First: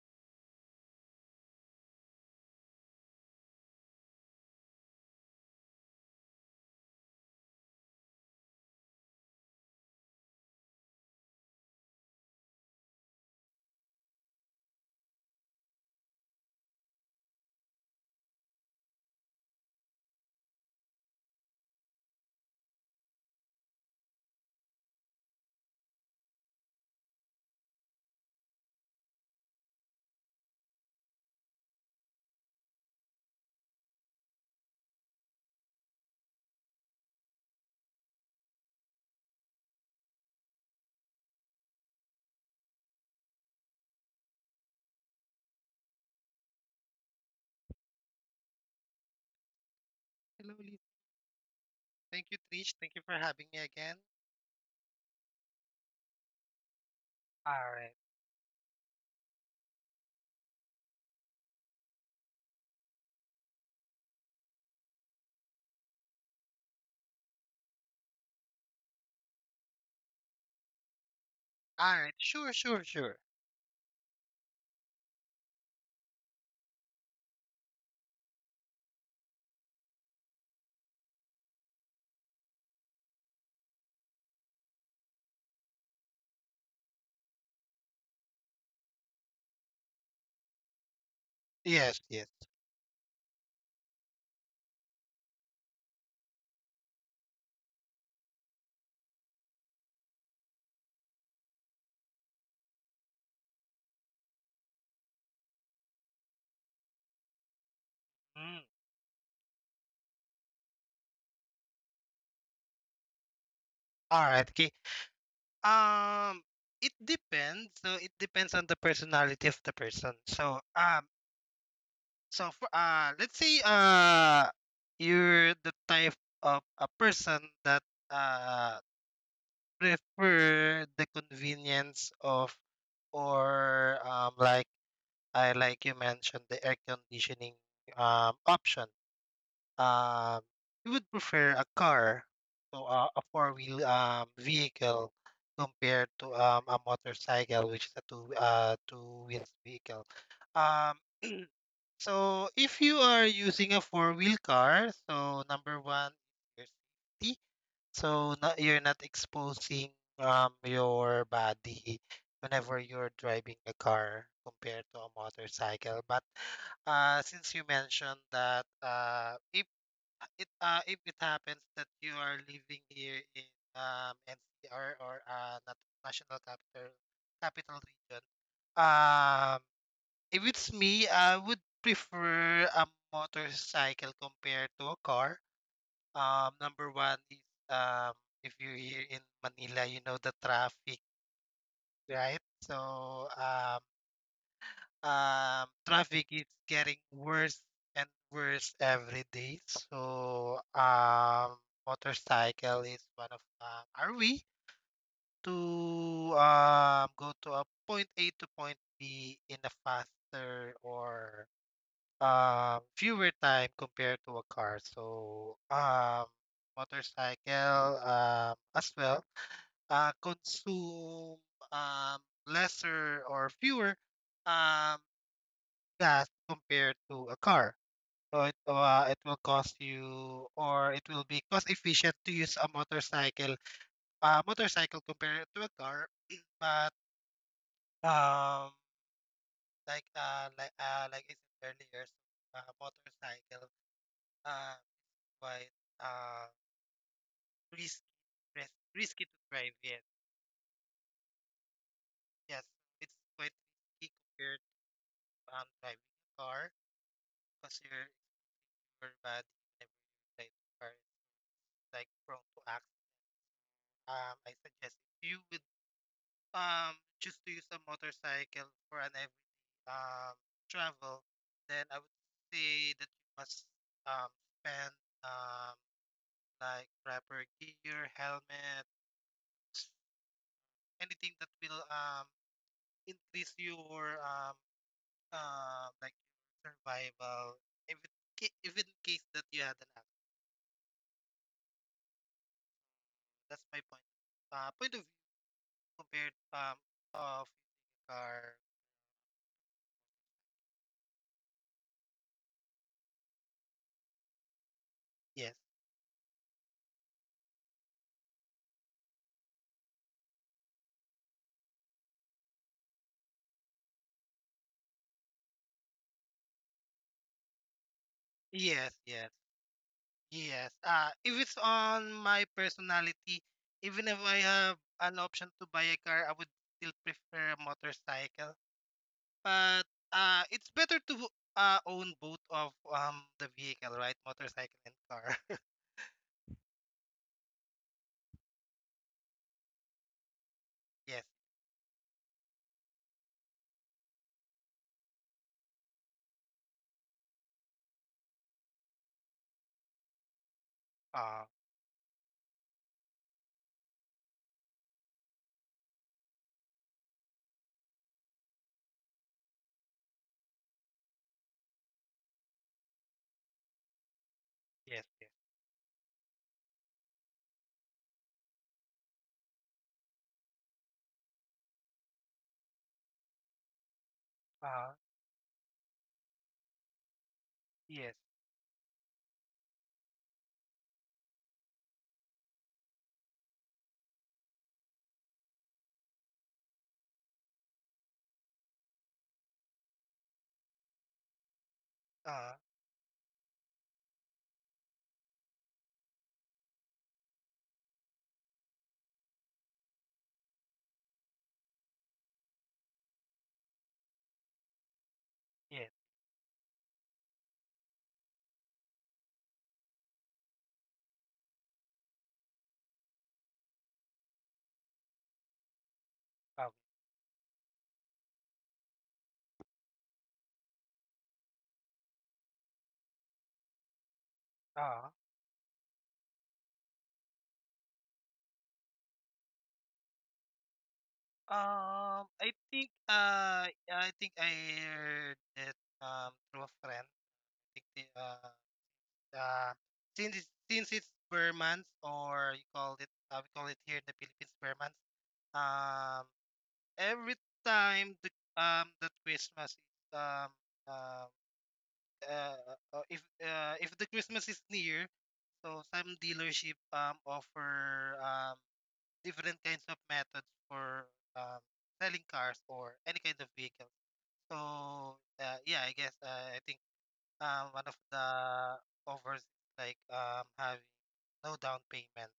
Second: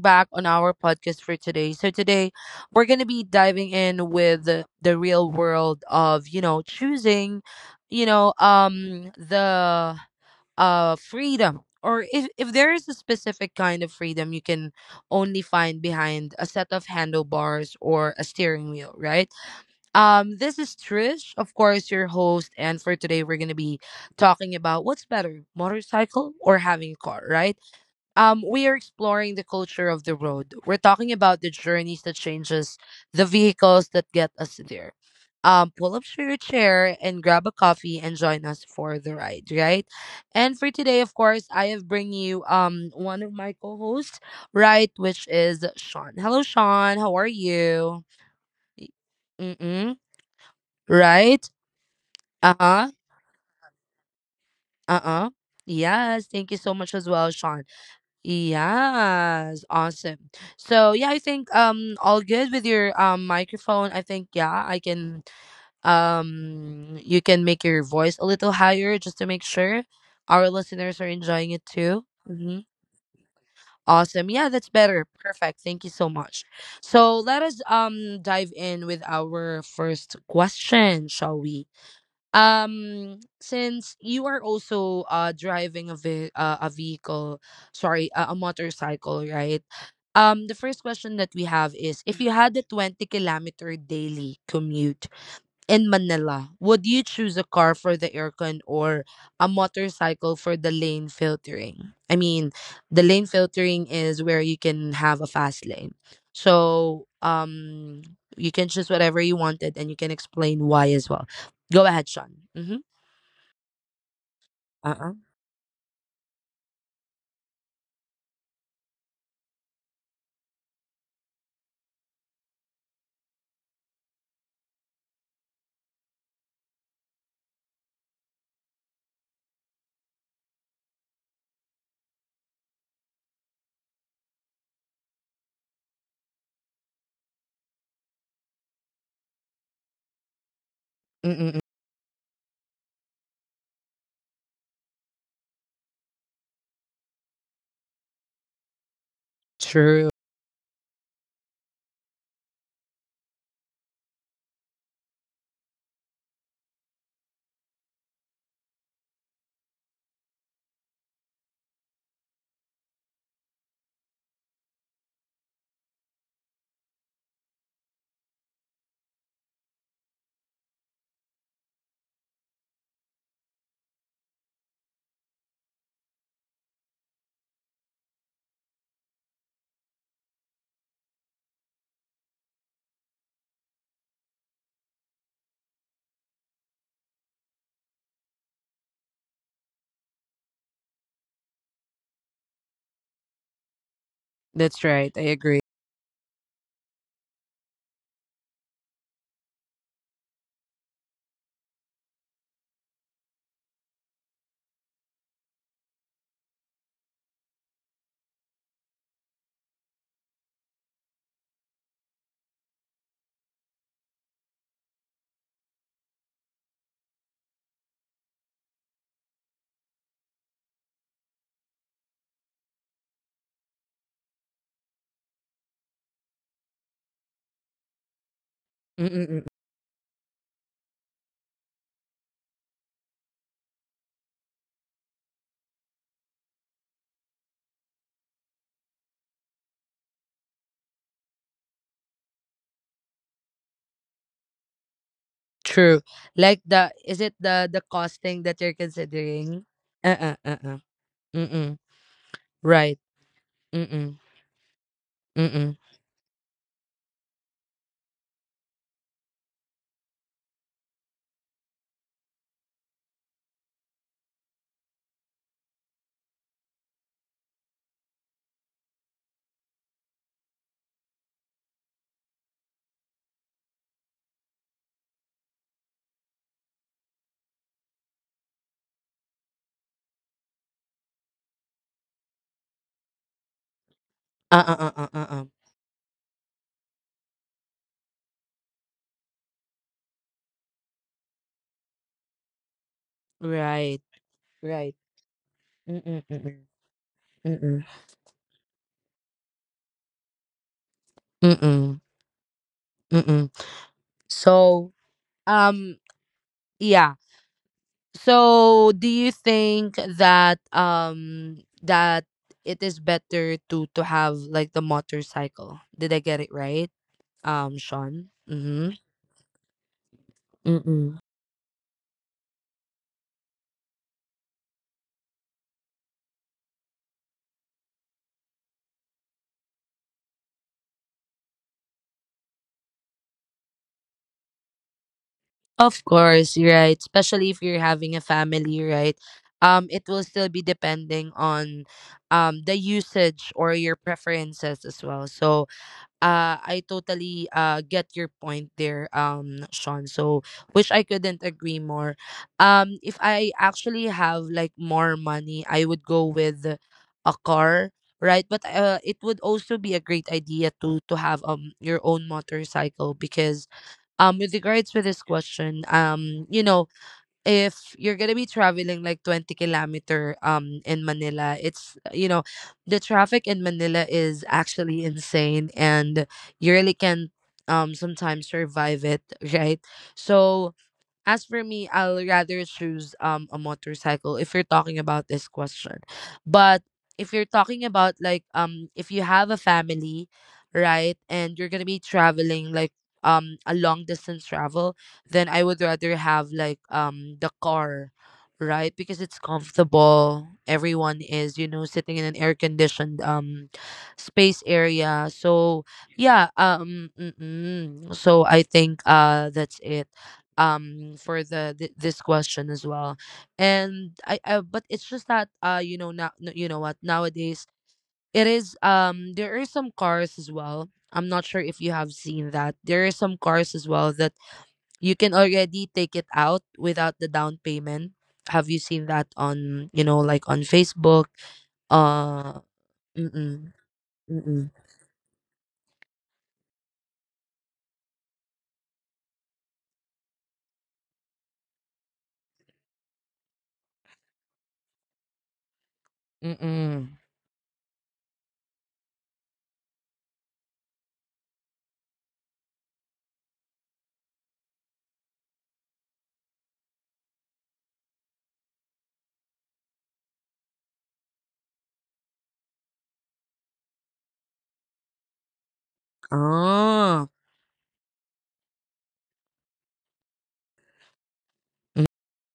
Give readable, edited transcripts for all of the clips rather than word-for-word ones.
back on our podcast for today. So today we're gonna be diving in with the real world of choosing, the freedom, or if there is a specific kind of freedom you can only find behind a set of handlebars or a steering wheel, right? This is Trish, of course, your host, and for today we're gonna be talking about what's better, motorcycle or having a car, right? We are exploring the culture of the road. We're talking about the journeys that changes, the vehicles that get us there. Pull up to your chair and grab a coffee and join us for the ride, right? And for today, of course, I have bring you one of my co-hosts, right, which is Sean. Hello, Sean. How are you? Mm-mm, Hello, Lisa. right? Thank you, Trish. Uh-huh. Thank you for having me again. Uh-uh. Yes, thank you so much as well, Sean. All right. Yes, awesome. So yeah, I think all good with your microphone. I think yeah, I can you can make your voice a little higher just to make sure our listeners are enjoying it too. All right. Sure, Mm-hmm. sure, sure. Awesome. Yeah, that's better. Perfect. Thank you so much. So let us dive in with our first question, shall we? Um, since you are also driving a a vehicle, sorry, a motorcycle, right? Um, the first question that we have Yes, is if you yes. had a 20-kilometer daily commute in Manila, would you choose a car for the aircon or a motorcycle for the lane filtering? I mean, the lane filtering is where you can have a fast lane. So, you Mm. can choose whatever you wanted and you can explain why as well. Go ahead, Sean. Mm-hmm. All right. Okay. Uh-uh. Um, it depends. So it depends on the personality of the person. So for, let's say you're the type of a person that uh prefer the convenience of or like I like you mentioned the air conditioning option, um, we would prefer Mm-mm-mm. a car, so a four wheel, vehicle compared to, a motorcycle, which is a two wheels vehicle. True. Um, so if you are using a four-wheel car, so number one, your safety. So not, you're not exposing, your body whenever you're driving a car compared to a motorcycle. But since you mentioned that if it happens that you are living here in NCR or national capital region. um if it's me, I would prefer a motorcycle compared to a car. Number one is, um if you're here in Manila, you know the traffic, right? Um That's right. I agree. Traffic is getting worse and worse every day. Motorcycle is one of, are we to, go to a point A to point B in a faster or, fewer time compared to a car. Motorcycle, as well consume, um, lesser or fewer, um, gas compared to a car. So it Mm-mm-mm. will cost you, or it will be cost efficient to use a motorcycle, motorcycle compared to a car. But um, like I said earlier, so, motorcycle uh quite True. uh Like, the is it the risk, costing that you're risky to considering? drive. Yes, Uh-uh. Uh-uh. Mm-mm. yes, Right. it's quite risky Mm-mm. compared to, Mm-mm. driving a car because your body never drive a car, it's like prone to accident. I suggest if you will um choose to use a motorcycle for an everyday travel, then I would say that you must um spend, um like proper gear, helmet, anything that will increase your Uh uh uh uh uh uh. Like your survival if it, ca- if in case that you had an accident. That's my Right, point. Right. Point of view Mm-mm, compared mm-mm, of mm-mm, using a car. mm-mm, mm-mm. So, Yes. um, yeah. So, do you think that that it is better to have like the motorcycle? Did I get it right, Sean? Mm-hmm. Yes, yes. Yes, Mm-mm. if it's on my personality, even if I have an option to buy a car, I would still prefer a motorcycle. But it's better to own both of the vehicle, right? Motorcycle and car. Of course, you're right. Especially if you're having a family, right? It will still be Yes. depending on the usage or your preferences as well. So, I totally get your point there, Sean. So, which I couldn't Uh, agree more. If I actually have like more money, I would go with a car, right? But it would also be a great idea to have your own motorcycle because with regards to yes. this Yes. question, if you're gonna be traveling like 20 kilometer in Manila, it's, you know, the traffic in Manila is Uh, actually insane and you really can yes. sometimes survive it, right? So as for me, I'll rather choose a motorcycle if you're talking about this question. But if you're talking about like if you have a family, right, and you're gonna be Uh, traveling like a long distance travel, then I would rather have like the car, right? Because it's comfortable. Everyone is, you know, sitting in an air conditioned space area. Yes. So I think that's it for the this question as well. And I but it's just that you know now, you know Uh, what, nowadays it is, there are some cars as well, I'm not sure if you have seen that there are some cars as well that you uh, can already take it out without the down payment. Have you seen that on, you know, like on Facebook? Uh I think mm-mm, I think I mm-mm, heard it through a friend. I think uh, since since it's per month, or you call it we call it here in the Philippines per month. Um, mm-mm. every time the Christmas is um if the Christmas is near, so some dealership offer, different kinds of methods for um selling cars or any kind of vehicle. So yeah, I guess I think, Oh. One of the offers like having no down payment.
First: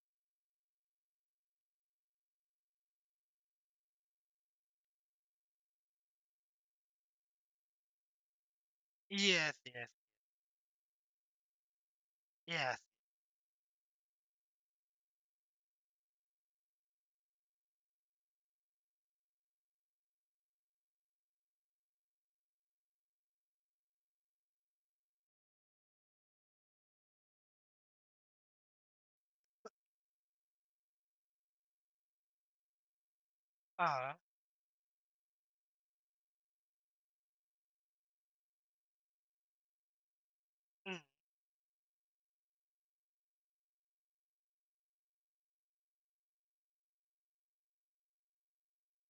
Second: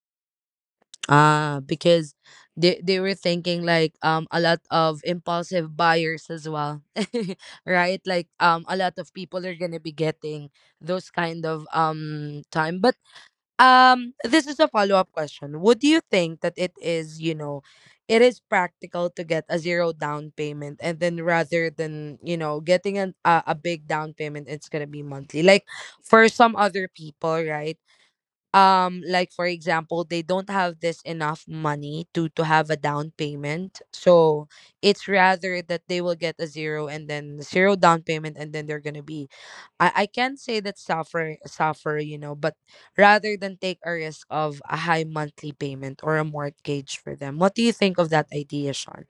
Ah, because they were thinking like a lot of impulsive buyers as well. Right? Like a lot of people are Yes, gonna be yes, getting those kind of time. yes. But this is a follow-up question. Would you think that it is, you know, it is practical to get a zero down payment and then rather than, you know, getting a big down payment, it's gonna be monthly. Like for some other people, right? Um, like for example, they don't have this enough money to have a down payment, Uh, so it's rather that they will get a zero and then zero down payment, and then they're gonna be, I can't say that, mm. Suffer, you know, but rather than take a risk of a high monthly payment or a mortgage for them. What do you think of that idea, Sean?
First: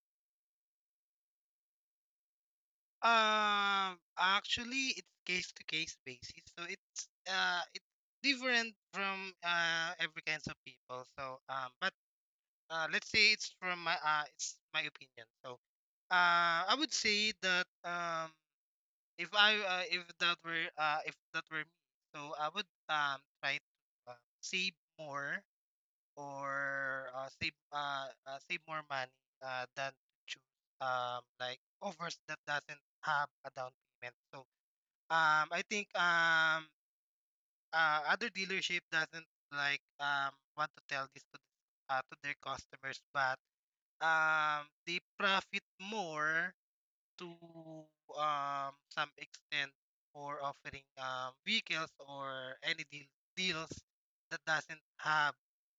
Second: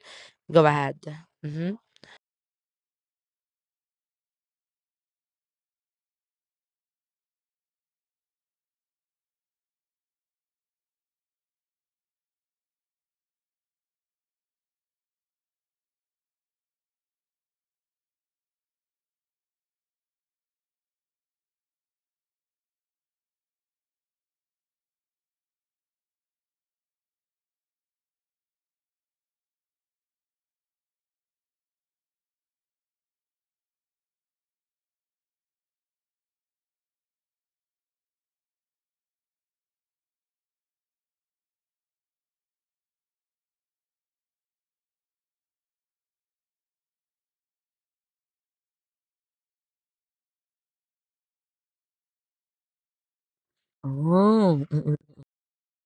Go ahead. Mm-hmm. Actually, it's case to case basis, so it's different from every kinds of people. But let's say it's my opinion. So, I would say that, if I if that were me, so I would try to save more or save more money than to choose like offers that doesn't have a down payment. So I think other dealership doesn't want to tell this to their customers, but they profit more to, some extent for offering vehicles or any deals that Oh, doesn't mm-mm. have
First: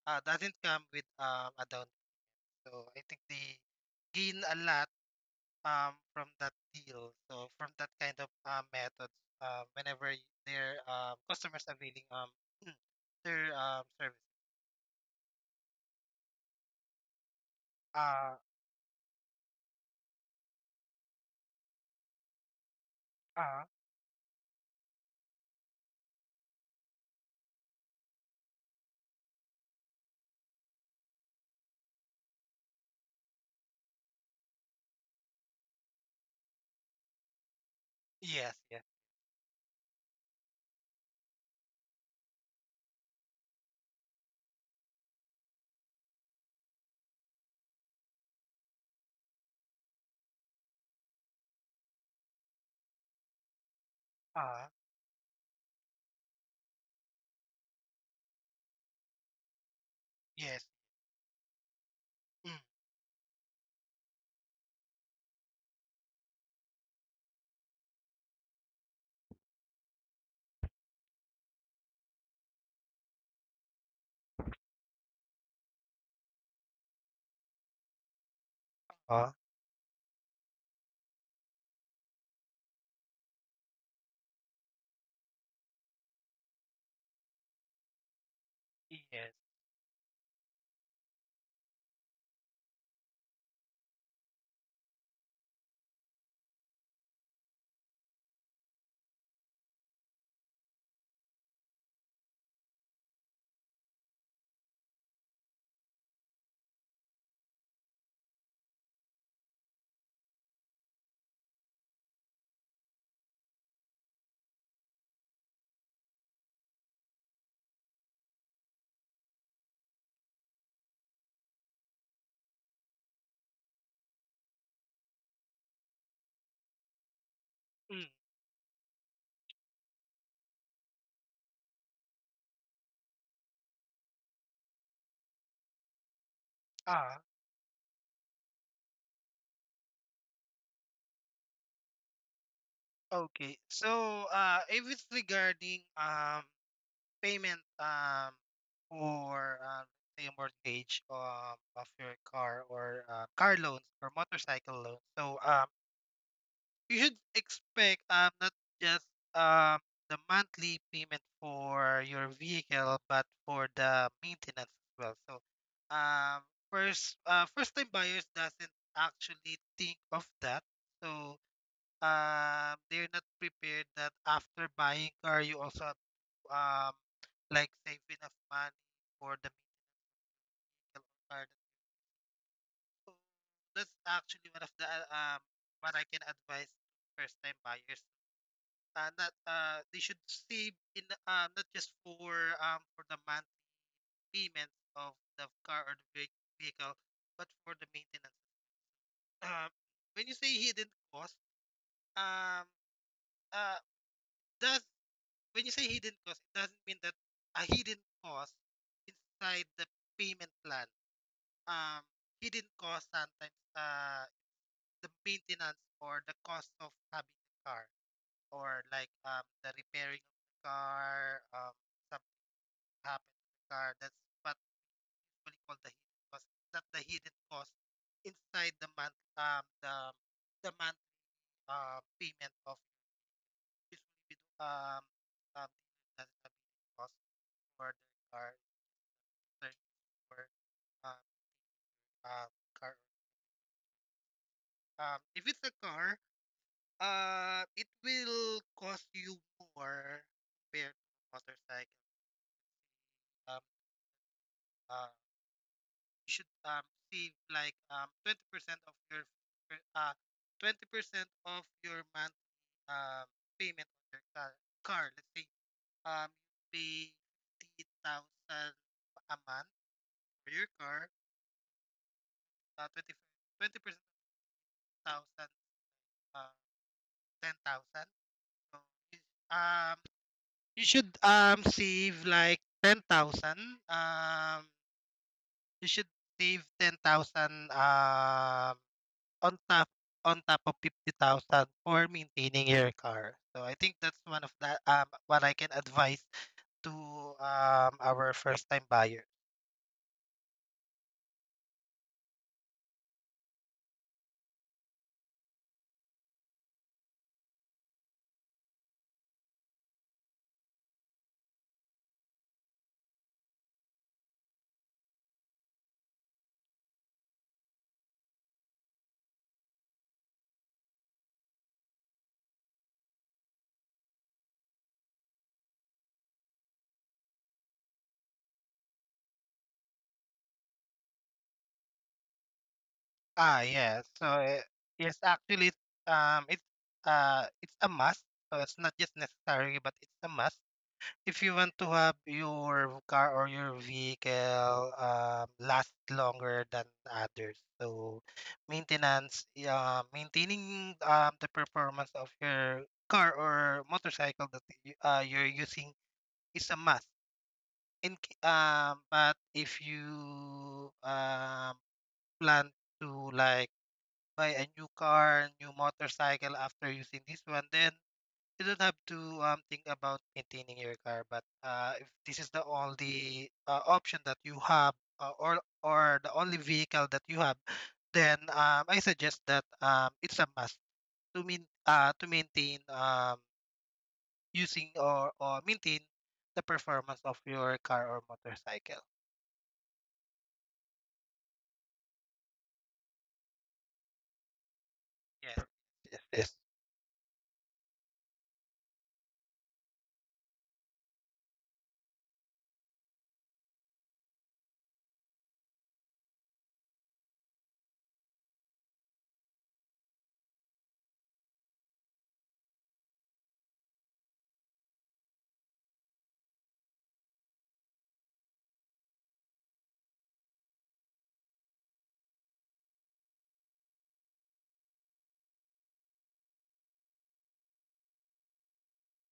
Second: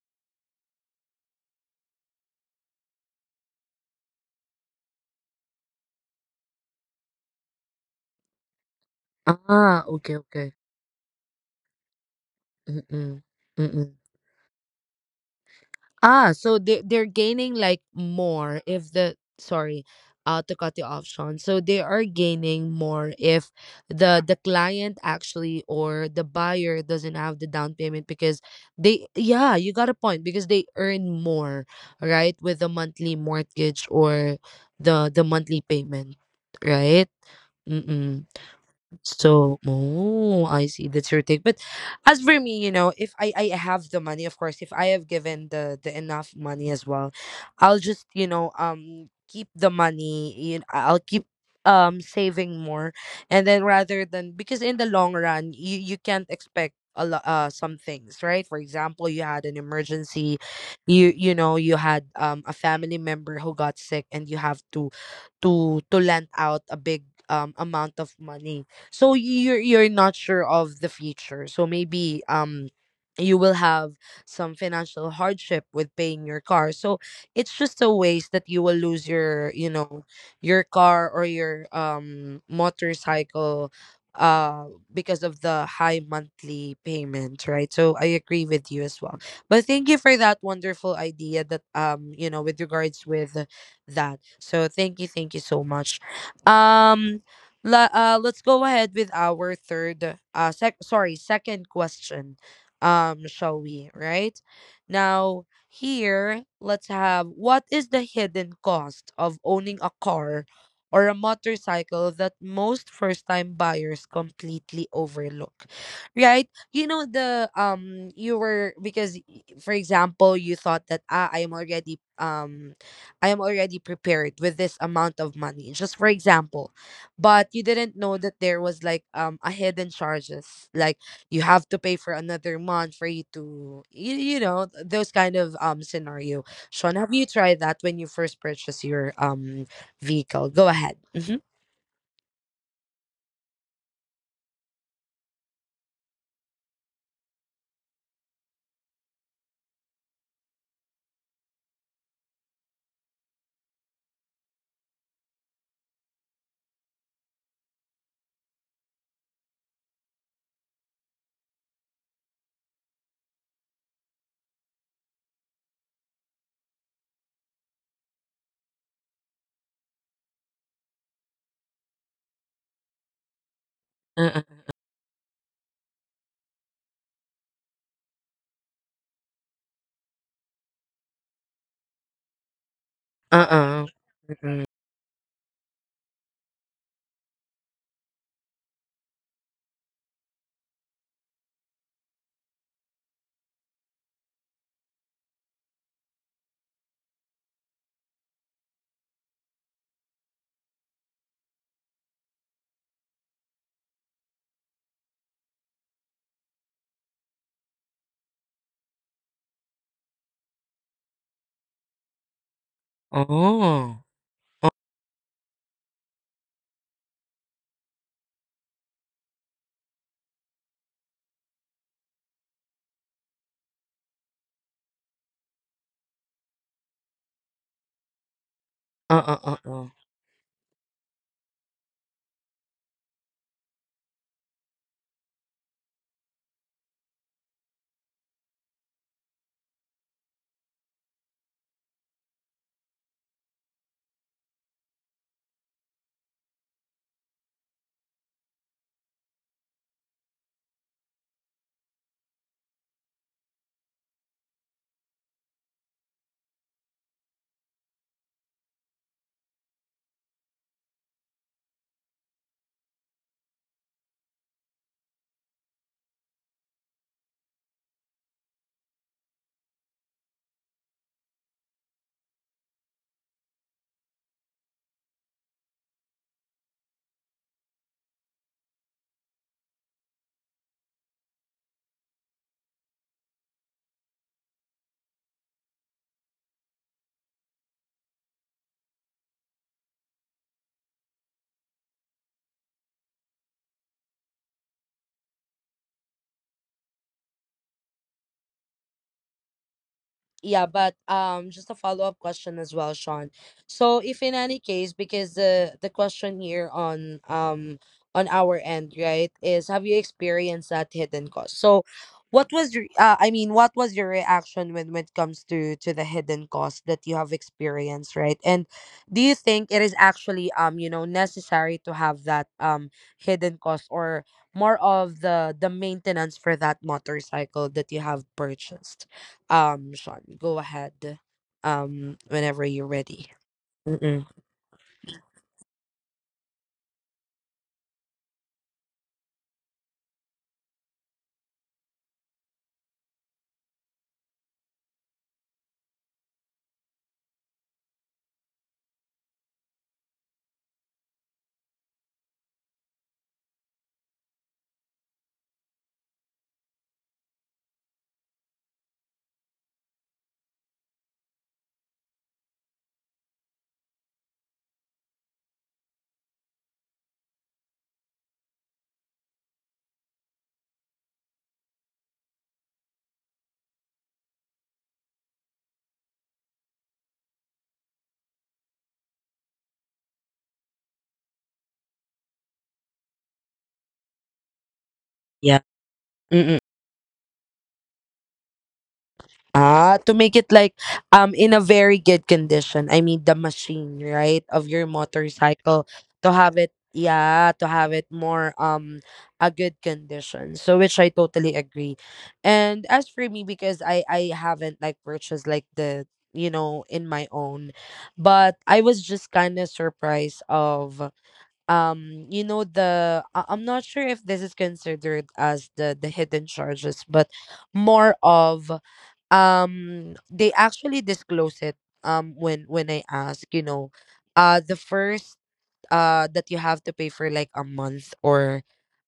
doesn't come with, a down, so I think they gain a lot from that deal. So from that kind of, methods, Ah, whenever okay, okay. their customers are availing Mm-mm. their Mm-mm. service. Ah, so they, they're gaining like Uh more if the, sorry, to cut you off, Sean. So they are gaining more if uh, the client actually or the buyer doesn't have the down payment because they, yeah, you got a point, because they earn more, right, with the monthly mortgage or the monthly payment, right? Mm-mm. yes, yes. So, oh, I see. That's your take. But as for me, you know, if I I have the money, of course, if I have given the enough money as well, I'll just, you know, keep the money. You know, I'll keep saving more, and then rather than, because Uh, in the long run, you can't expect a lot, some things, right? For example, you had an emergency. yes. You know, you had a Mm. family member who got sick and you have to to lend out a big amount of money. So you're not sure of the future, so maybe you will have some financial hardship with paying your car. So it's just a waste that you will lose Uh, your, you know, your car or your motorcycle uh because of the high monthly payment, right? So I agree with you as well. yes. But thank you for that wonderful idea that, you know, with regards with that. So thank you so much. Um, let's go ahead with our third, sorry, second question. Shall we? Right now, here, let's have, what is the hidden cost of owning a car or a motorcycle that most first-time buyers completely overlook, right? You know the, you were, because for example, you thought that, ah, I'm already, I am already prepared with this amount of money, just for example. But you Mm. didn't know that there was like a hidden charges, like you have to pay for another month for you to, you, you know, those kind of scenario. uh Sean, have you tried that when you first purchase your vehicle? Go ahead. Mm-hmm. okay. So uh if it's regarding payment, for say a mortgage of your car, or car loans or motorcycle loans. So you should expect not just, um the monthly payment for your vehicle, but for the maintenance as well. So um first time buyers doesn't actually think of that. So they're not prepared that Uh after uh buying car, you also have to, um like save enough money for the vehicle or car. So uh that's uh. actually one of the, Mm-mm. What I can advise first time buyers, not they should save in not just for, for the monthly payments of the car or the vehicle, but for the maintenance. Um, when you say hidden cost, um, uh, does when you say hidden cost, it doesn't mean that a hidden cost inside the payment plan. Um, Hidden cost sometimes Oh. Uh the maintenance or the cost of having a car, or like the repairing of the car um happened in the car. That's what we call the hidden cost. Not the hidden cost inside the month uh uh uh. the month, payment of, usually we do dealer doesn't have hidden cost for their car service, or um car, if it's a car, it will cost you more compared to motorcycle. um uh. You should, save like, 20% of your your, uh, 20% of your monthly, um, payment on your car. Let's say, um, you pay 50,000 a month for your car, uh, 20, 20% of 1,000, uh, 10,000. So you, um, you should, save like 10,000. Um, you should save 10,000 on top on top of 50,000 for maintaining your car. So I think that's one of the what I can advise to our first time buyer. Yeah, but just a follow-up question as well, Sean. So, if in any case, because the question here on our end, right, is have you experienced that hidden cost? So, what was your I mean, what was your reaction when it comes to the hidden cost that you have experienced, right? And do you think it is actually, you know, necessary to have that hidden cost or more of the maintenance for that motorcycle that you have purchased? Sean, go ahead. Whenever you're ready. Ah yeah. So Mm-mm. Yes actually um it's it's a must. So it's not just necessary, but it's a must if you want to have your car or your vehicle, last longer than others. So maintenance, yeah, maintaining, the performance of your car or motorcycle that you're using, is a must but if you, plan to like buy a new car, new motorcycle after using this one, then you don't have to think about maintaining your car. But if this is the only, option that you have, or the only vehicle that you have, then, I suggest that, it's a must to mean to maintain, using, or Yeah. maintain the Mm-mm. performance of your car or motorcycle. Ah, to make it like in a very good condition. I mean the machine, right, of your Yes, motorcycle yes, to yes, have it. Yeah, to have it more a good condition. So which I totally agree. And as for me, because I haven't like purchased like the, you know, in my own, but I was just kind of surprised of you know the I'm not sure if this is considered as the hidden charges, but more of they actually disclose it when I ask, you know, the first, that you have to pay for like a month or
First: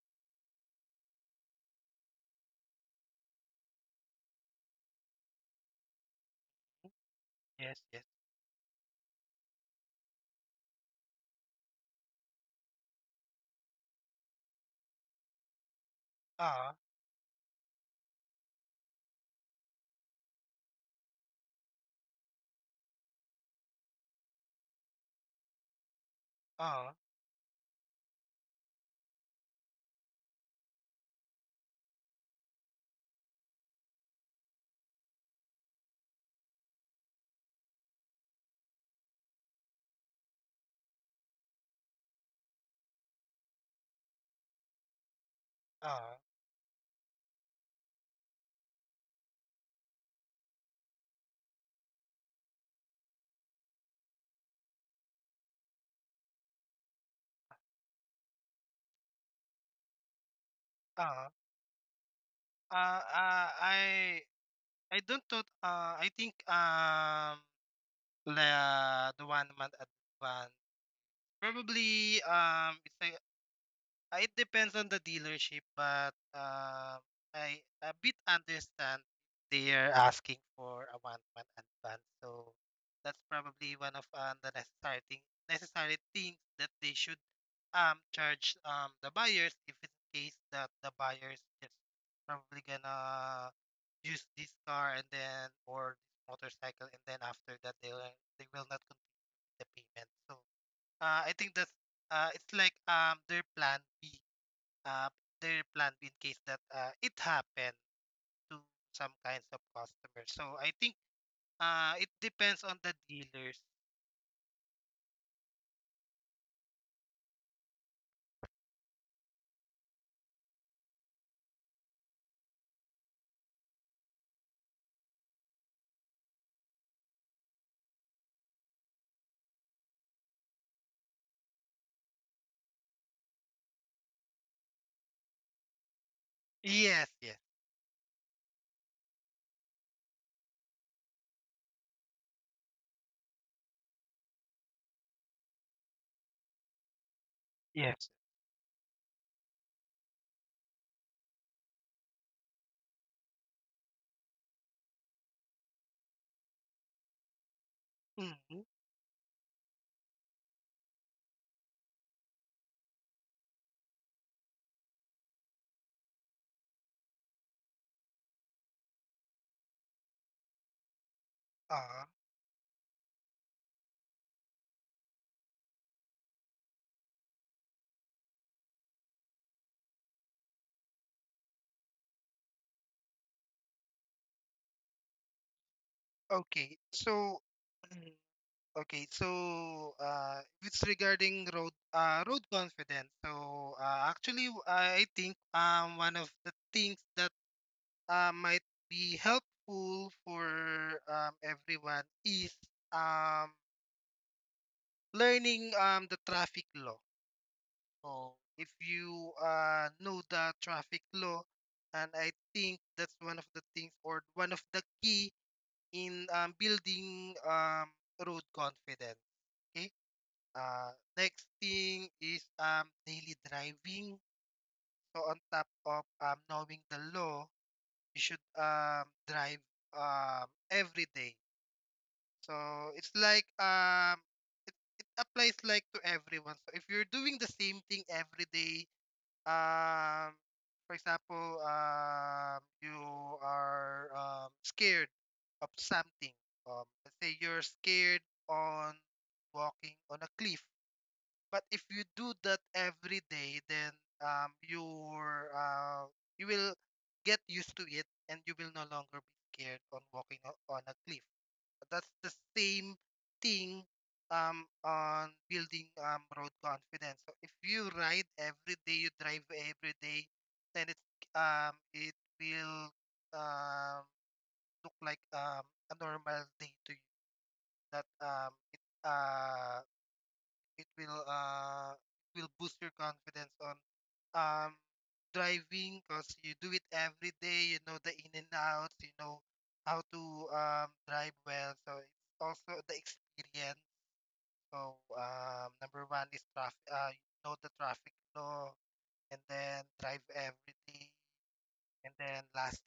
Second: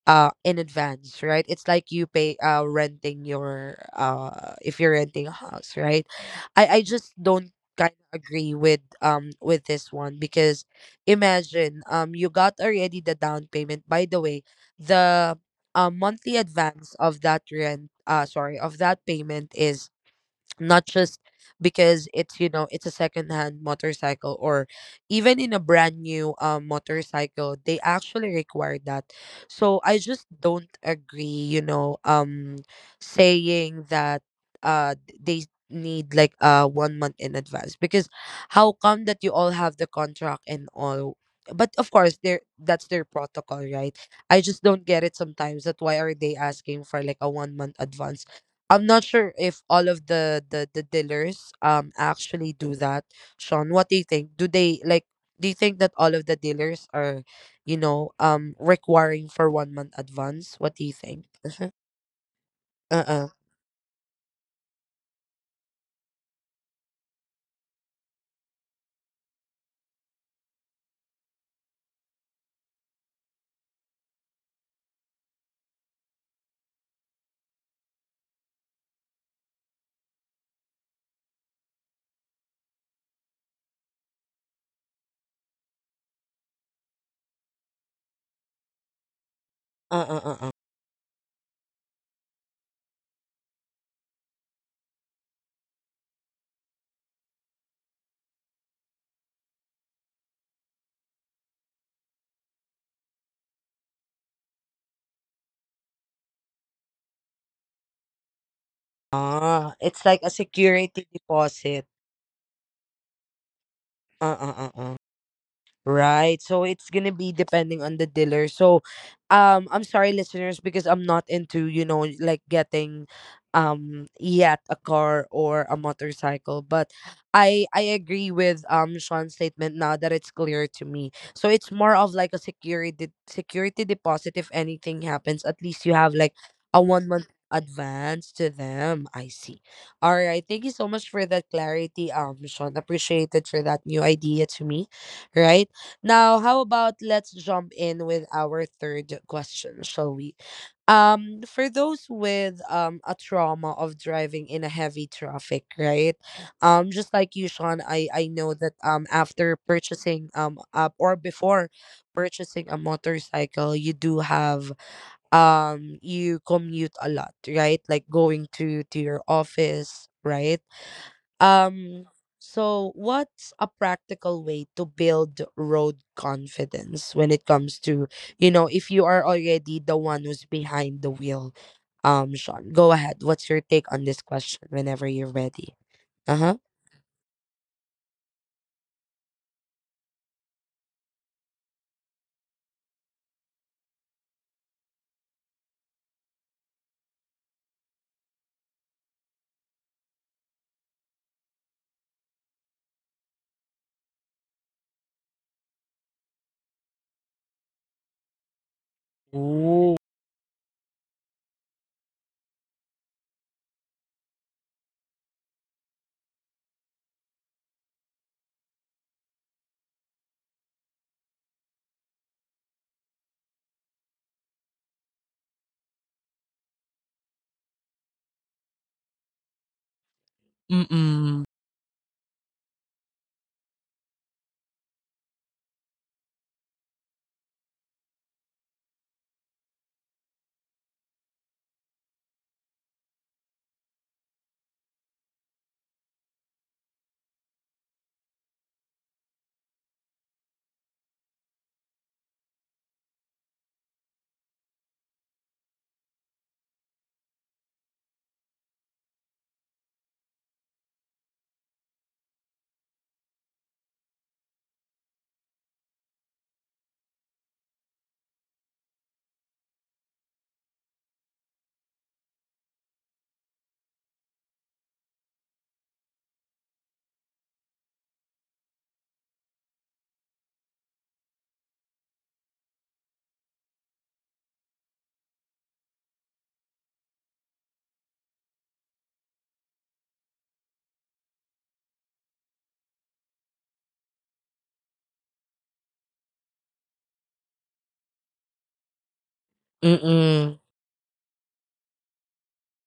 in advance, right? It's like you pay, renting your, if you're renting a house, right? I just don't yes, kind yes. of agree with, with this one because imagine, you got already the down payment. By the way, the monthly Uh advance of that rent, sorry, of that payment is not just because it's, you know, it's a secondhand motorcycle, or even in a brand new uh motorcycle, they actually require that. So I just don't agree, you know, saying that they need like one month in advance. Because how come that you all have the contract and all, but of course, there, that's their protocol, right? I just don't get it sometimes that why are uh they asking for like a one month advance. I'm not sure if all of the dealers actually do that. Sean, what do you think? Do they like Do you think that all of the dealers are, requiring for one month advance? What do you uh think? uh, Uh-huh. Uh-uh. uh, I don't thought I think La the 1 month advance. Probably it's like it depends on the dealership, but I a bit understand they are asking for a 1 month advance. So that's probably one of, necessary things that they should charge the buyers, if it's Uh-uh. case Uh-uh. that the buyers just probably gonna use this car, and then or this motorcycle, and then after that they'll they will not the payment. So I think that's, it's like uh, their plan B in case that it happened to some kinds of Ah, it's like a customers. So I think security deposit. It depends on the dealers. Uh-uh. Uh-uh. Right. So it's gonna be depending on the dealer. So I'm sorry, listeners, because I'm not into, like getting yet a car or a motorcycle. But I agree with Sean's statement now that it's clear to me. So it's more of like a security deposit if anything happens. At least you have like a one Yes, month yes, advance to them. I see. All right. Thank you so much for that clarity, Sean. Appreciated for that new idea to me. Right? Now, how about let's jump in yes. with our third question, shall we? For those with a trauma of driving in a heavy traffic, right? Just like you, Sean, I know Mm-hmm. that after purchasing or before purchasing a motorcycle, you do have you commute a lot, right? Like going to your office, right? Uh, Um, so what's a practical way to build road confidence when it comes to, if you are already the one who's behind the wheel? Sean, go ahead. What's your take on this question whenever you're ready? Uh-huh. okay. So mm, it's regarding road road confidence. So actually, I think one of the things that might be helpful for, everyone is, um, learning, the traffic law. So if you Ooh. know the traffic law, and I think that's one of the things or one of the key in, building, road confidence. Okay. Uh, Next thing is, daily driving. So on top of, knowing the law, you should, drive, every day. Mm-mm. So it's like it applies like to everyone. So if you're doing the same thing every day, um for example, you are scared of something. Let's say you're scared on walking on a cliff. But if you do that every day, then you will get used to it, and you will no longer be scared on on a cliff. That's the same thing, on building, road confidence. So if you ride every day, you drive every day, then it will, um, look like, a normal day to you. That, it will uh it will boost your confidence on um driving because you do it every day, you know the in and outs, you know how to drive well, so it's also the experience. So, number one is traffic, you know the traffic law, and then drive Mm-mm. every day, and then last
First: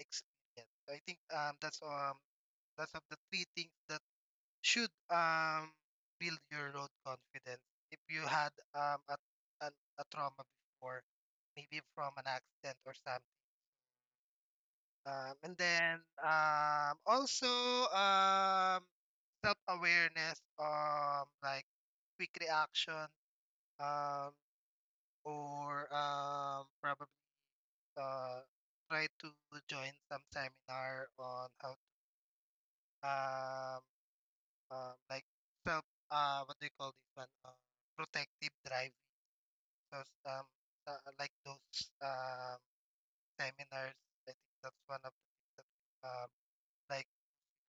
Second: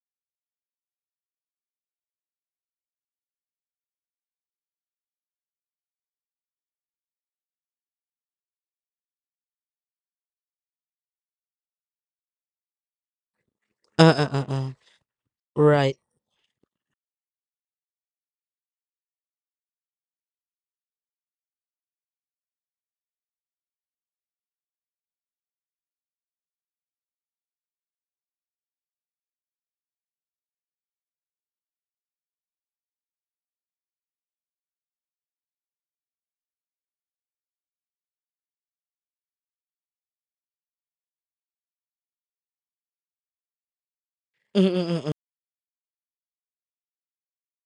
is experience. So I think that's of the three things that should build your road confidence. If you had a, a trauma before, maybe from an accident or something. Uh-uh-uh. And then Right. Also um self awareness, like quick reaction, um or probably uh try to join some seminar on how to, like self, what do you call this one, protective driving. Because like those um, seminars, I think that's one of Mm-mm. the things that like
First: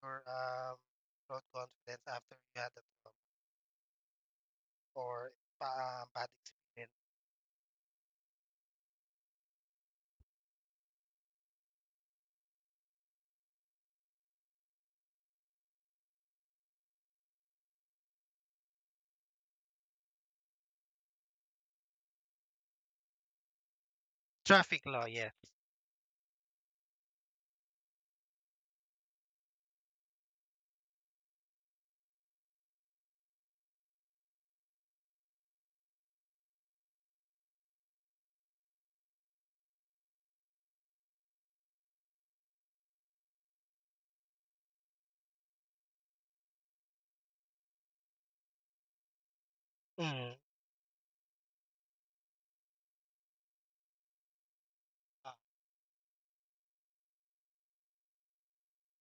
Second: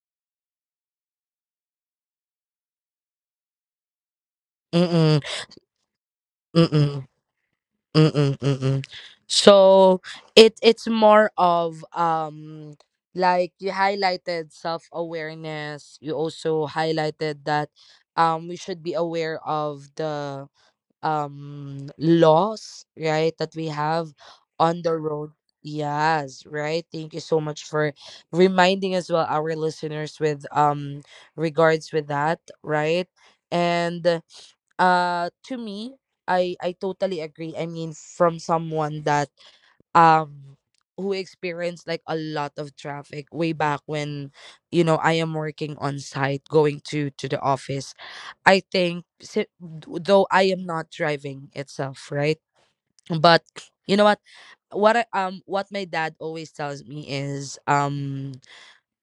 your road confidence after you had a trauma Mm-mm. or bad experience. Mm-mm. Mm-mm, mm-mm. So it's more of like you highlighted self-awareness. You also highlighted that we should be aware of the laws, right, that we have on Traffic the law, road. yes. Yes, right. Thank you so much for reminding as well our listeners with regards with that, right? And to me, I totally agree. I mean, from someone that um who experienced like a lot of traffic way back when, you know, I am working on site going to the office. I think, though Mm. I am not driving itself, right, but you know what, Uh, what my dad always tells me is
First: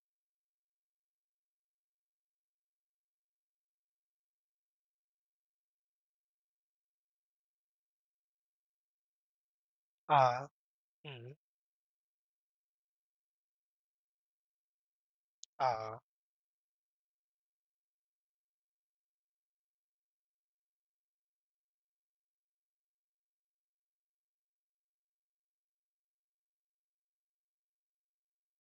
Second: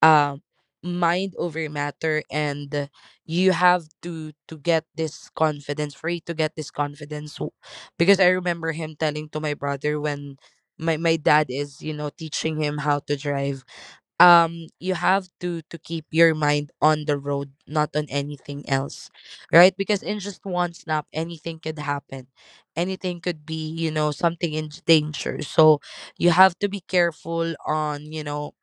um mind over matter, and you have to get this confidence, for you to get this confidence, because I remember him telling to my brother, when uh, my mm, dad is, you know, teaching him how to drive, you have to uh, keep your mind on the road, not on anything else, right, because in just one snap anything could happen, anything could be, something in danger. So you have to be careful on,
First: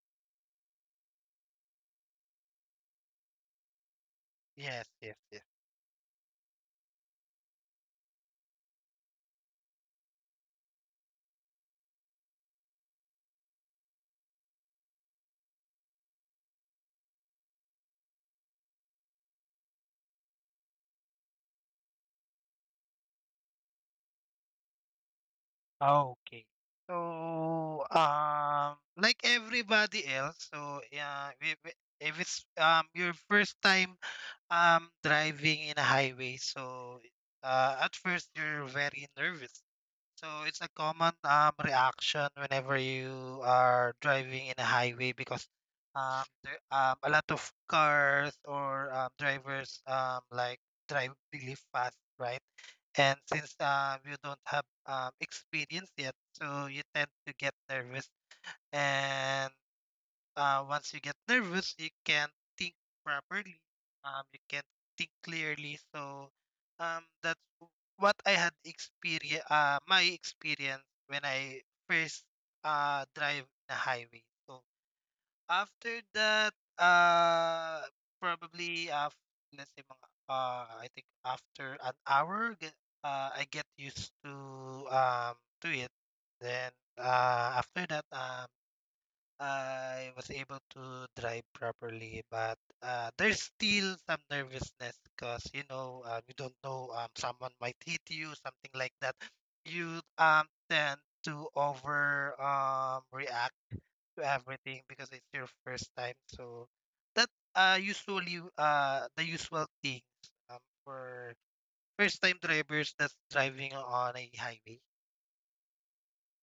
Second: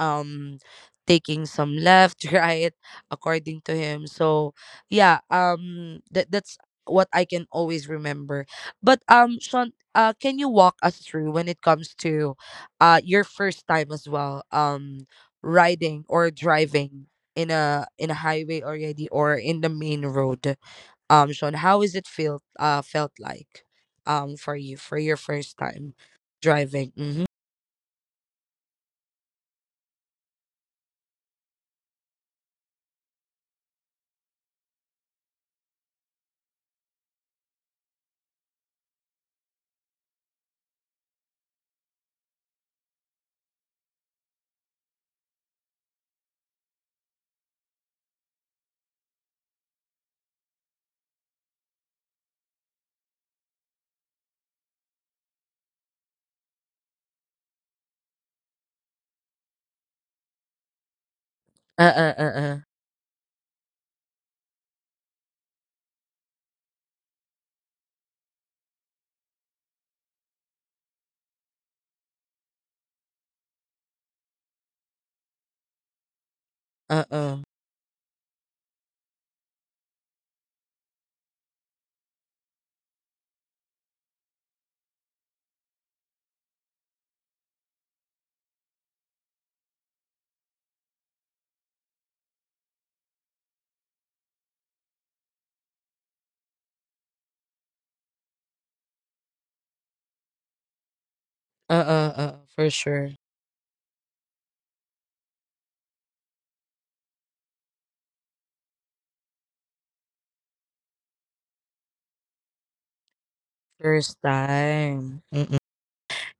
um taking some left right, according to him. So yes, yes, yeah, yes. That's what I can always remember. But Sean, can you walk us through when it comes to your first time as well, riding or driving in a highway already, or in the main road, Sean, how is it felt like for your first time Okay. driving? Mm-hmm. So, like everybody else, so yeah, if it's your first time I'm driving in a highway, so at first you're very nervous. So it's a common reaction whenever you are driving in a highway because there a lot of cars or drivers, like, drive really fast, right? And since you don't have experience yet, so you tend to get nervous, and once you get nervous, you Uh-uh, can't uh-uh, think properly. You can't think clearly. So, that's what I had experience. My experience when I first drive the highway. So after that, uh-uh, uh, probably af let's say mga, I think after an hour, I get used to it. Then after that, I was able to drive properly, but there's still some nervousness because you know, you don't know, someone might hit you, something like that. You tend to uh-uh, over uh-uh, for sure. react to everything because it's your first time. So that usually the usual things um for first time drivers that's driving on First a highway. time. Mm.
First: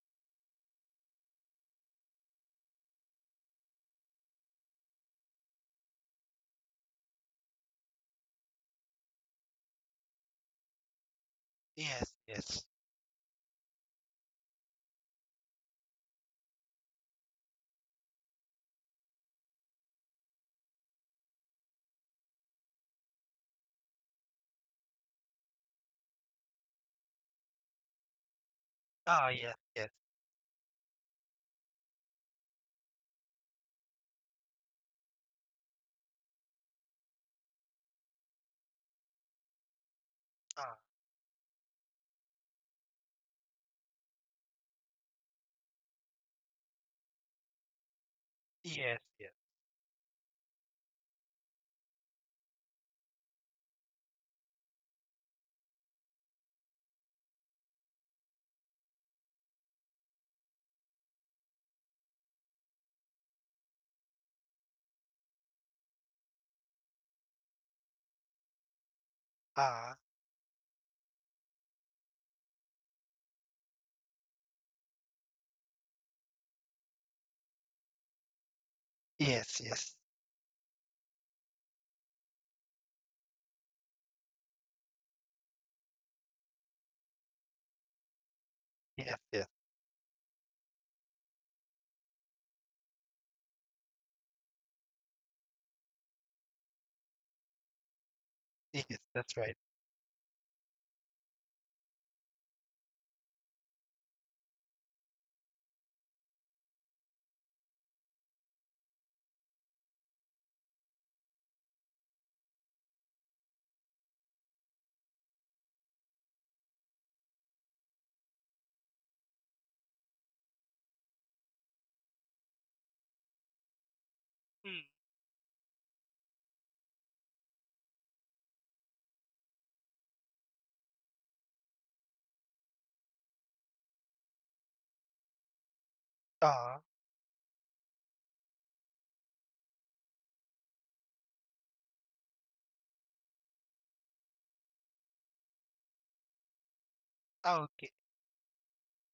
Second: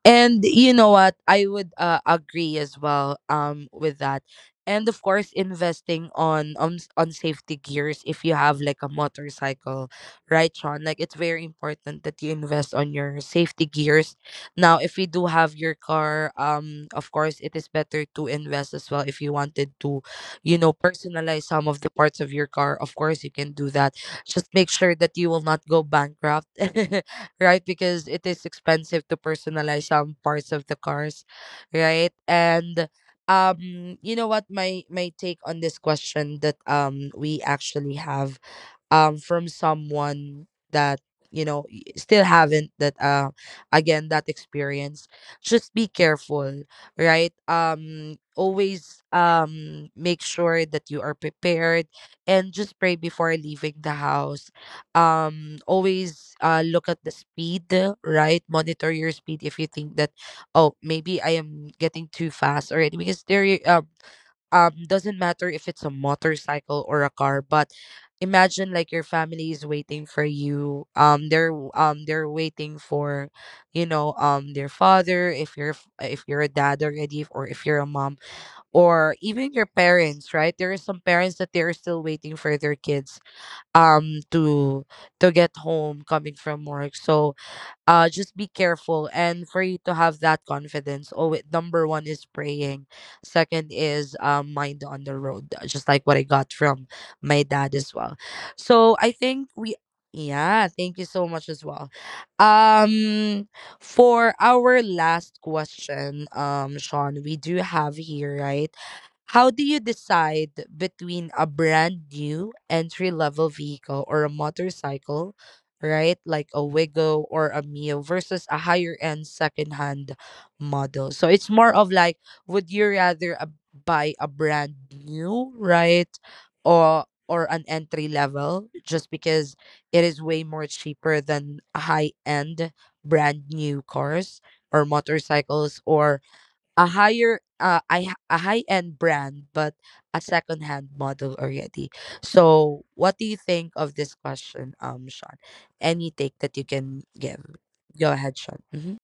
And you know what, I would, agree as well, with that. And of course, investing on, on safety gears if you have like a motorcycle, right, Sean? Like, it's very important Yes, that you yes. invest on your safety gears. Now, if you do have your car, of course it is better to invest as well. If you wanted to, personalize some of the parts of your car, of course you can do that. Just make sure that you will not go bankrupt right? Because it is expensive to Ah, yes, yes. personalize some parts of the cars, right? And you know what? My take on this question that we actually have from someone Ah, that, you know, still haven't that, again, that experience. Just be careful, right? Yes, Always yes. Make sure that you are prepared, and just pray before leaving the house. Always look at the speed, right? Monitor your speed. If you think that, oh, maybe I am getting too fast already, because there, doesn't matter if it's a motorcycle or a car. But imagine like your family is Ah. waiting for you, they're waiting for, their father, if you're if you're a dad already, or if you're a mom, or even Yes, your yes. parents, right? There are some parents that they're still waiting for their kids, to get home coming from work. So just be careful, Yes, yes. and for you to have that confidence, oh, number one is praying. Second is mind on the road, just like what I got from my dad as well. Yes, So I that's think right. we, yeah, thank you so much as well, um for our last question. Sean, we do have here, right, how do you decide between a brand new entry level vehicle or a motorcycle, right? Like a Wigo or a Mio versus a higher end secondhand model. So it's more of like, would you rather, buy a brand Mm. new, right? Or an entry level, just because it is way more cheaper than high end brand new cars or motorcycles, or Ah, a higher, a high end brand, but a second hand model already. So what do you think of this question, Sean? Any take that you can give? okay. Go ahead, Sean. Hmm.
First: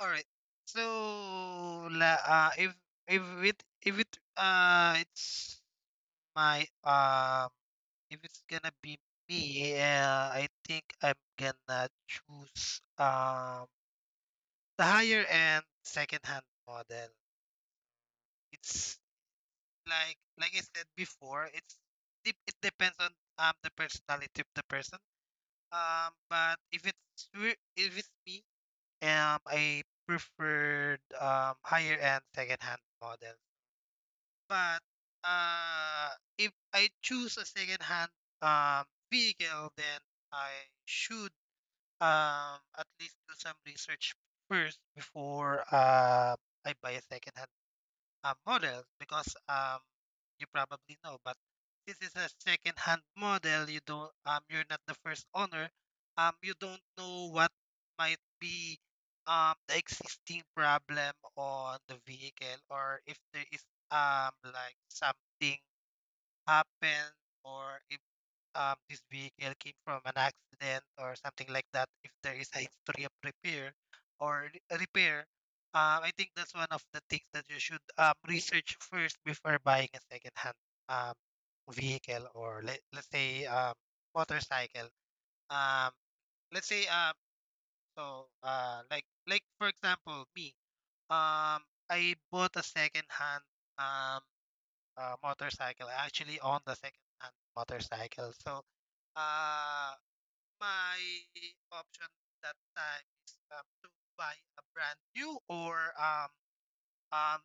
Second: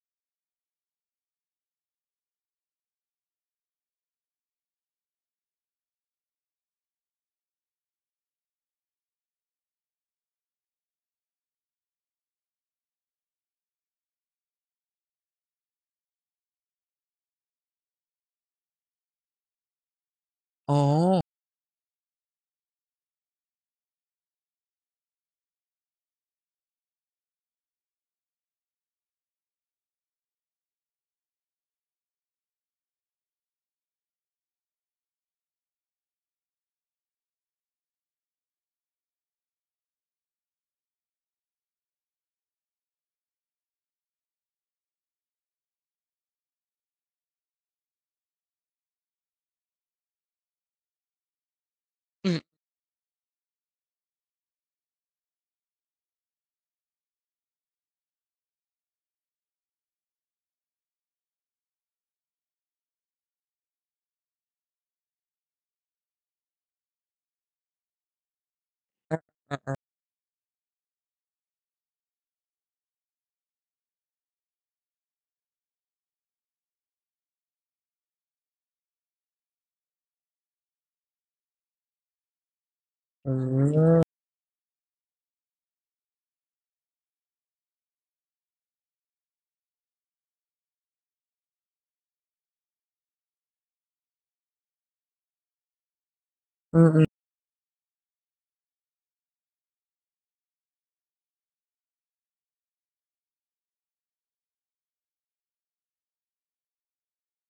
All right. So, if it it's my if it's gonna be me, I think I'm gonna choose the higher end second-hand model. It's like I said Oh. before, it depends on the personality of the person. But if if it's me, I preferred higher end second-hand models. But uh, if I choose a second-hand um, vehicle, then I should, at least do some research first before, I buy a second-hand model because, you probably know, but this is a Mm. second-hand model. You're not the first owner. You don't know what might be the existing problem on the vehicle, or if there is like something happened, or if this uh, vehicle uh, uh, came from an accident or something like that, if there is a history of repair or repair, I think that's one of the things that you should research first before buying a second-hand um, vehicle, or let's say uh, motorcycle. Um, let's say, so like for example me, um, I bought a second-hand um, motorcycle. I actually own the mm, mm. second-hand motorcycle. So Uh, my option that time is to buy a brand new or um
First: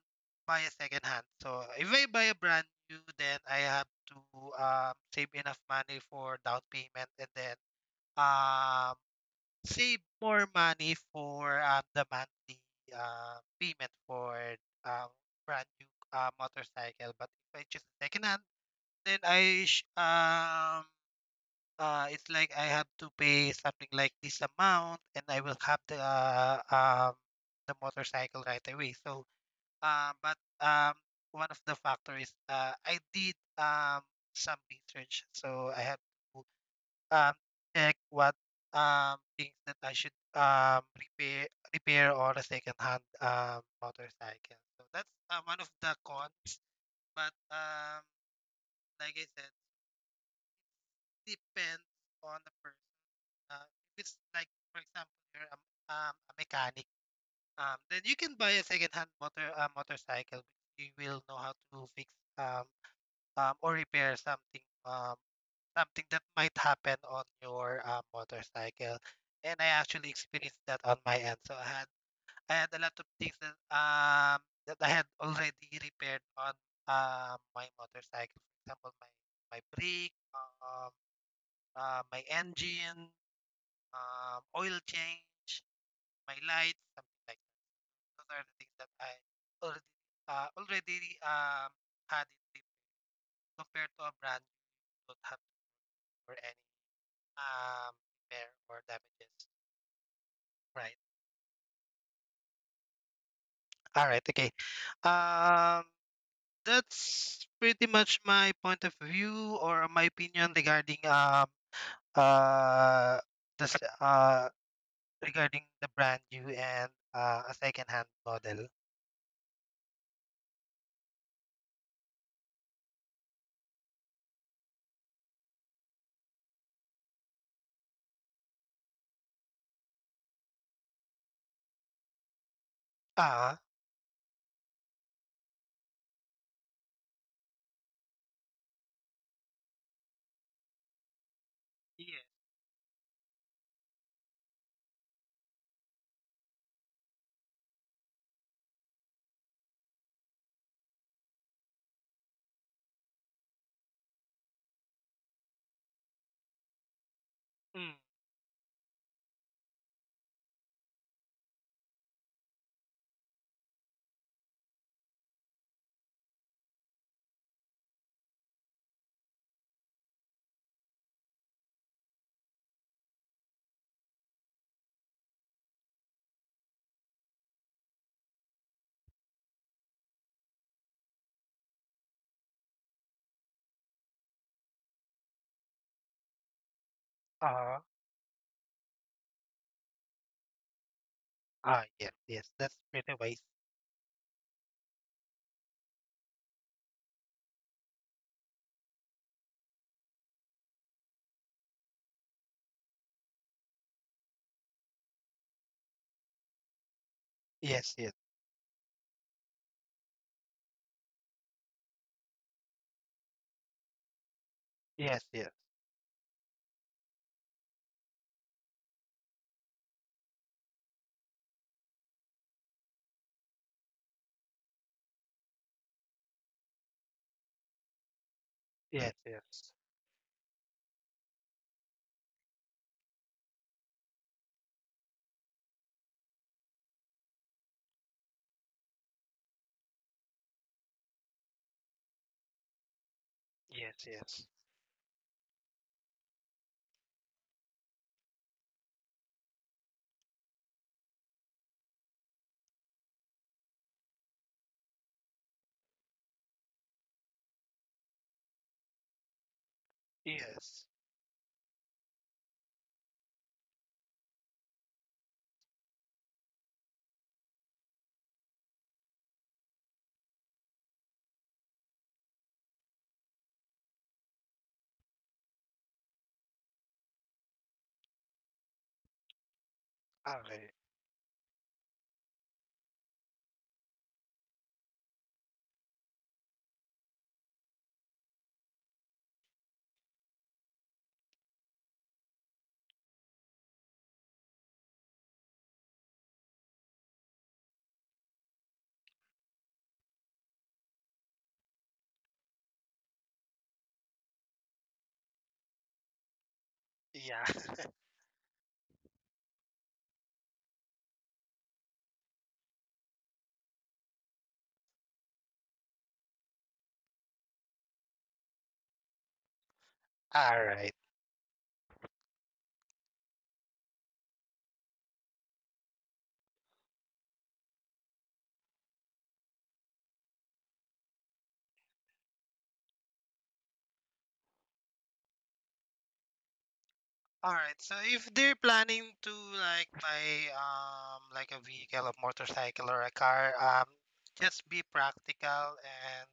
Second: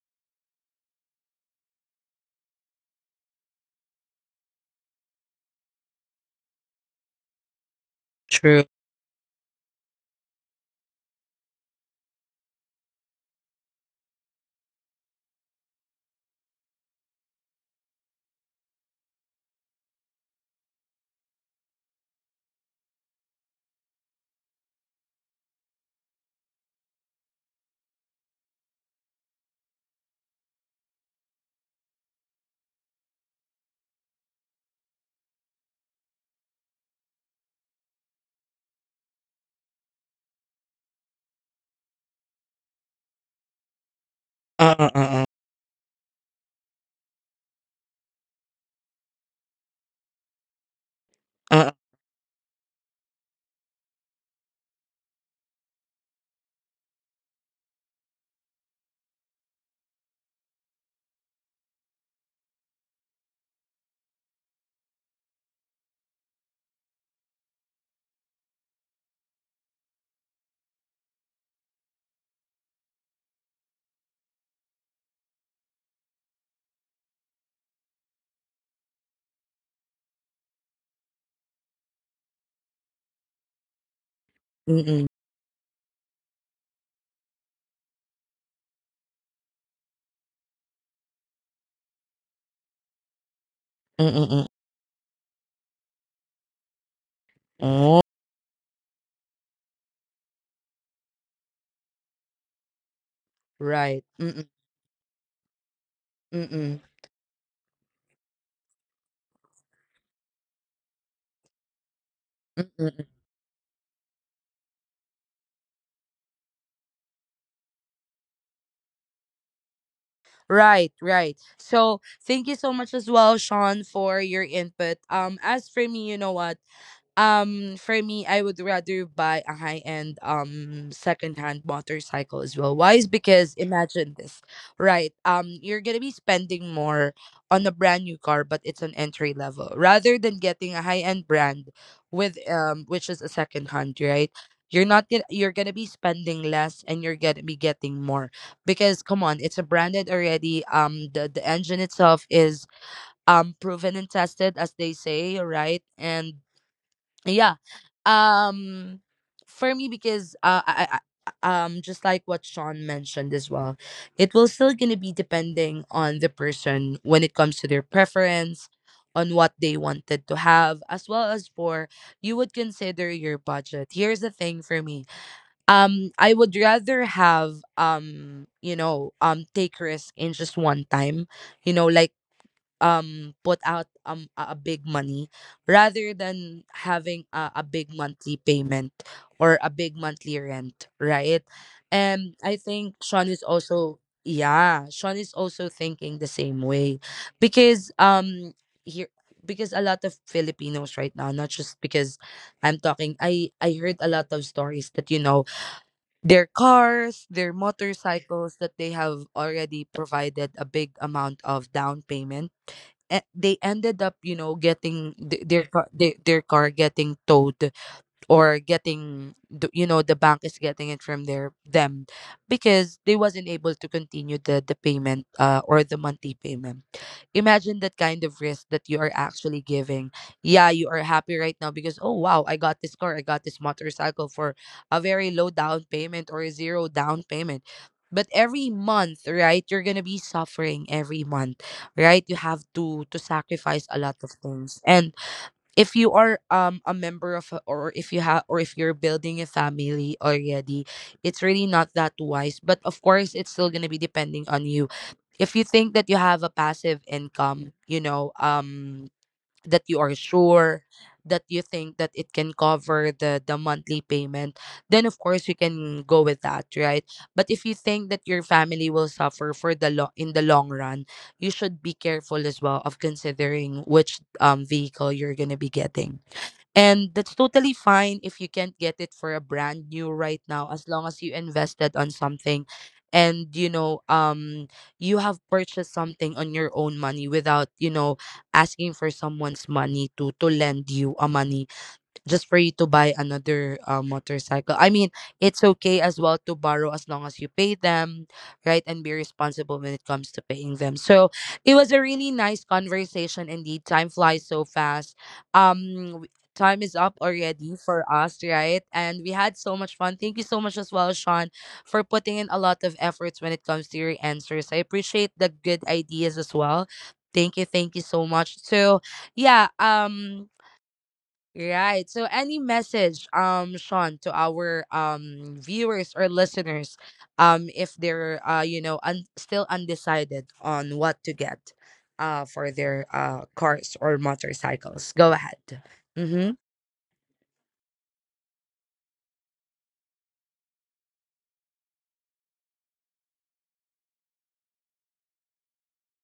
buy a second hand. So if I buy a brand new, then I have to save enough money for down payment, and then True. um save more money for the monthly payment for um brand new motorcycle. But if I choose second hand, then it's like I have to pay something like this amount, and I will have the motorcycle right away. So, but one of the factors, I did some research, so I have to um check what things that I should repair on a second hand motorcycle. uh, So uh, uh, that's uh, one of the cons, but like I said, uh, depends on the person. Uh, if it's like, for example, you're a mechanic, then you can buy a second-hand motorcycle. You will know how to fix, um, or repair something that might happen on your motorcycle. And I actually experienced that on my end. So I had a lot of things that I had already repaired on my motorcycle. For example, my brake, my engine, mm, oil mm, change, my lights, something like that. Those are the things that I already already had in tip compared to mm, a mm, brand mm. you don't have to for any um Oh. repair or damages. Right. Right. All right. Mm, mm, Okay. Um, mm, that's pretty much my point of view or my opinion regarding mm, mm, mm. uh this regarding the brand new and a second hand model. Right, right. So thank you so much as well, Sean, for your input. As for me, you know what, for me, I would rather buy a high end second-hand motorcycle as well. Why is Ah, because imagine this, right? You're gonna be spending more on a brand new car, but it's an entry level, rather than getting a high end brand, yes. with which is a second hand, right? You're not gonna You're gonna be spending less, and you're gonna be getting more, because come on, it's a branded already. The engine itself is proven and tested, as they say, right? And yeah, Mm. um for me, because, just like what Sean mentioned as well, it will still gonna be depending on the person when it comes to their preference on what they wanted to have, as well as for you would consider your budget. Here's the thing for me, I would rather have, take risk in just one time, you know, like, put out, a big money, rather than having a Ah, big monthly payment or a big monthly rent, right? ah, yes, And yes. I That's think pretty Sean wise. is also, yeah, Sean is also thinking the same way, because here, because a lot of Filipinos right now, not just because I'm talking, I heard a lot of stories that, their cars, their Yes, yes, motorcycles, that they have already provided a big amount of down payment. They ended up, yes, getting yes, their car, their car getting towed, or getting the bank is getting it from their them, because they wasn't able to continue the payment, or the monthly payment. Imagine that kind of risk that you yes, are actually yes, giving. Yeah, you are happy right now because, oh wow, I got this car, I got this motorcycle for a very low down payment or a zero down payment. But every month, right, you're gonna be suffering every month, right? You have to sacrifice yes, a lot of yes, things. And if you are a member of a, or if you have, or if you're building a family already, it's really not that wise. But of course, it's still going to be depending on you. If you think that you have a passive income, that you are yes. sure, that you think that it can cover the monthly payment, then of course you can go with that, right? But if you think that your family will suffer for, in the long run, you should be careful as well of considering which vehicle you're going to be getting. And that's totally fine if you can't get it for a brand new All right right. now, as long as you invested on something, and you have purchased something on your own money, without, asking for someone's money to lend you a money, just for you to buy another, motorcycle. I mean, it's okay as well to borrow, as long as you pay them, right? And be responsible when it comes to paying them. So it was a really nice conversation indeed. Time flies so fast. Um, w- Time is up Yeah. already for us, right? And we had so much fun. Thank you so much as well, Sean, for putting in a lot of efforts when it comes to your answers. I appreciate the good ideas as well. Thank you so much. So yeah, All right. right. So any message, Sean, to our viewers or listeners, if they're, still undecided on what to get for their cars or motorcycles? Go ahead. Mhm. All right. So if they're planning to like buy like a vehicle, a motorcycle, or a car, just be practical, and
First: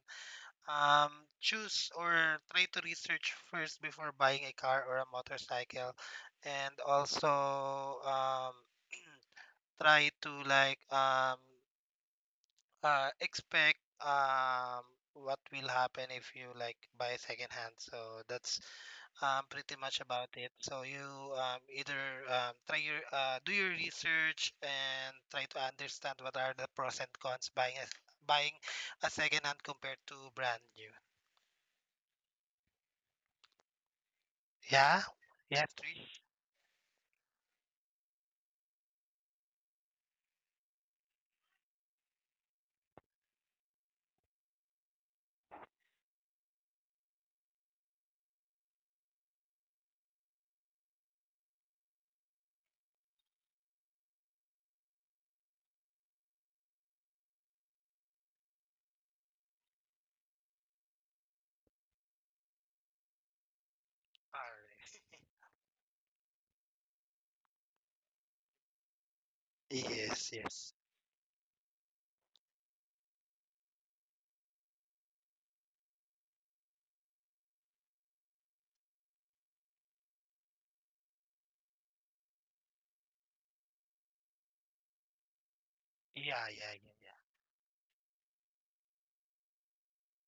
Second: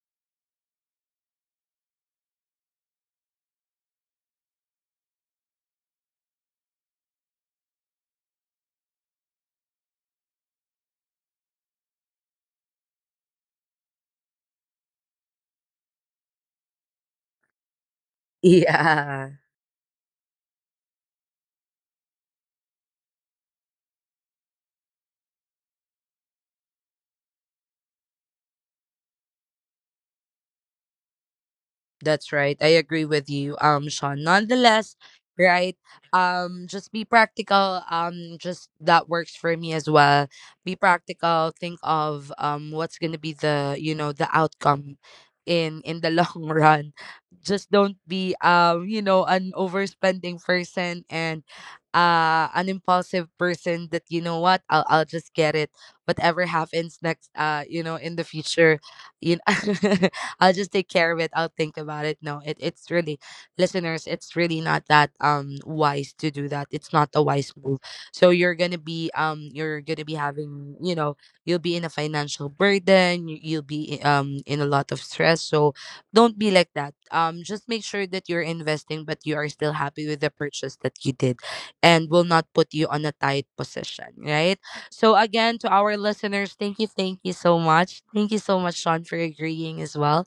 um choose or try to research first before buying a car or a motorcycle, and also try to, like, expect, um, what will happen if you like buy second hand. So that's Yeah. Pretty much about it. So you either try your do your research, and try to understand what are the pros and cons buying a, second hand compared to brand new. That's right. I agree with you, Sean. Nonetheless, Yeah. Yeah. right? Trish. Just be practical. Just that works for me as well. Be practical. Think of what's gonna be the, the outcome in the long run. Just don't be, an overspending person, and an impulsive person that, you know what, I'll just get it, whatever happens next, in the future, you know I'll just take care of it. I'll think about it. No, it's really, listeners, it's All really not right. that wise to do that. It's not a wise move. So, you're gonna be Yes, yes. having, you know, you'll be in a financial burden. You'll be, in a lot of stress. So don't be like that. Just make sure that you're investing, but you are still happy with the purchase that you did, and will not put you on a tight position, right? So again, to our Yeah, listeners, yeah, yeah, thank you so much. Thank you so much, Sean, for agreeing as well.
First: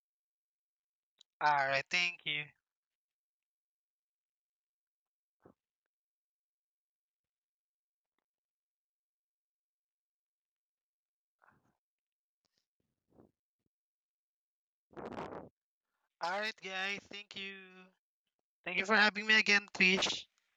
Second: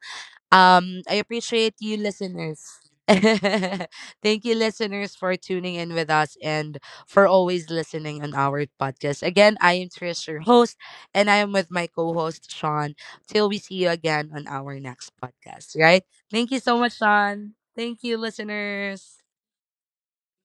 I yeah. All appreciate right. you, Thank you. listeners. Thank you, listeners, for tuning in with us, and for always listening on our podcast. Again, I am Trish, your host, and I am with my co host, Sean. Till we see you again on our next podcast, right? All Thank right, you so much, guys. Thank Sean. you. Thank you, Thank you for listeners. having me again, Trish.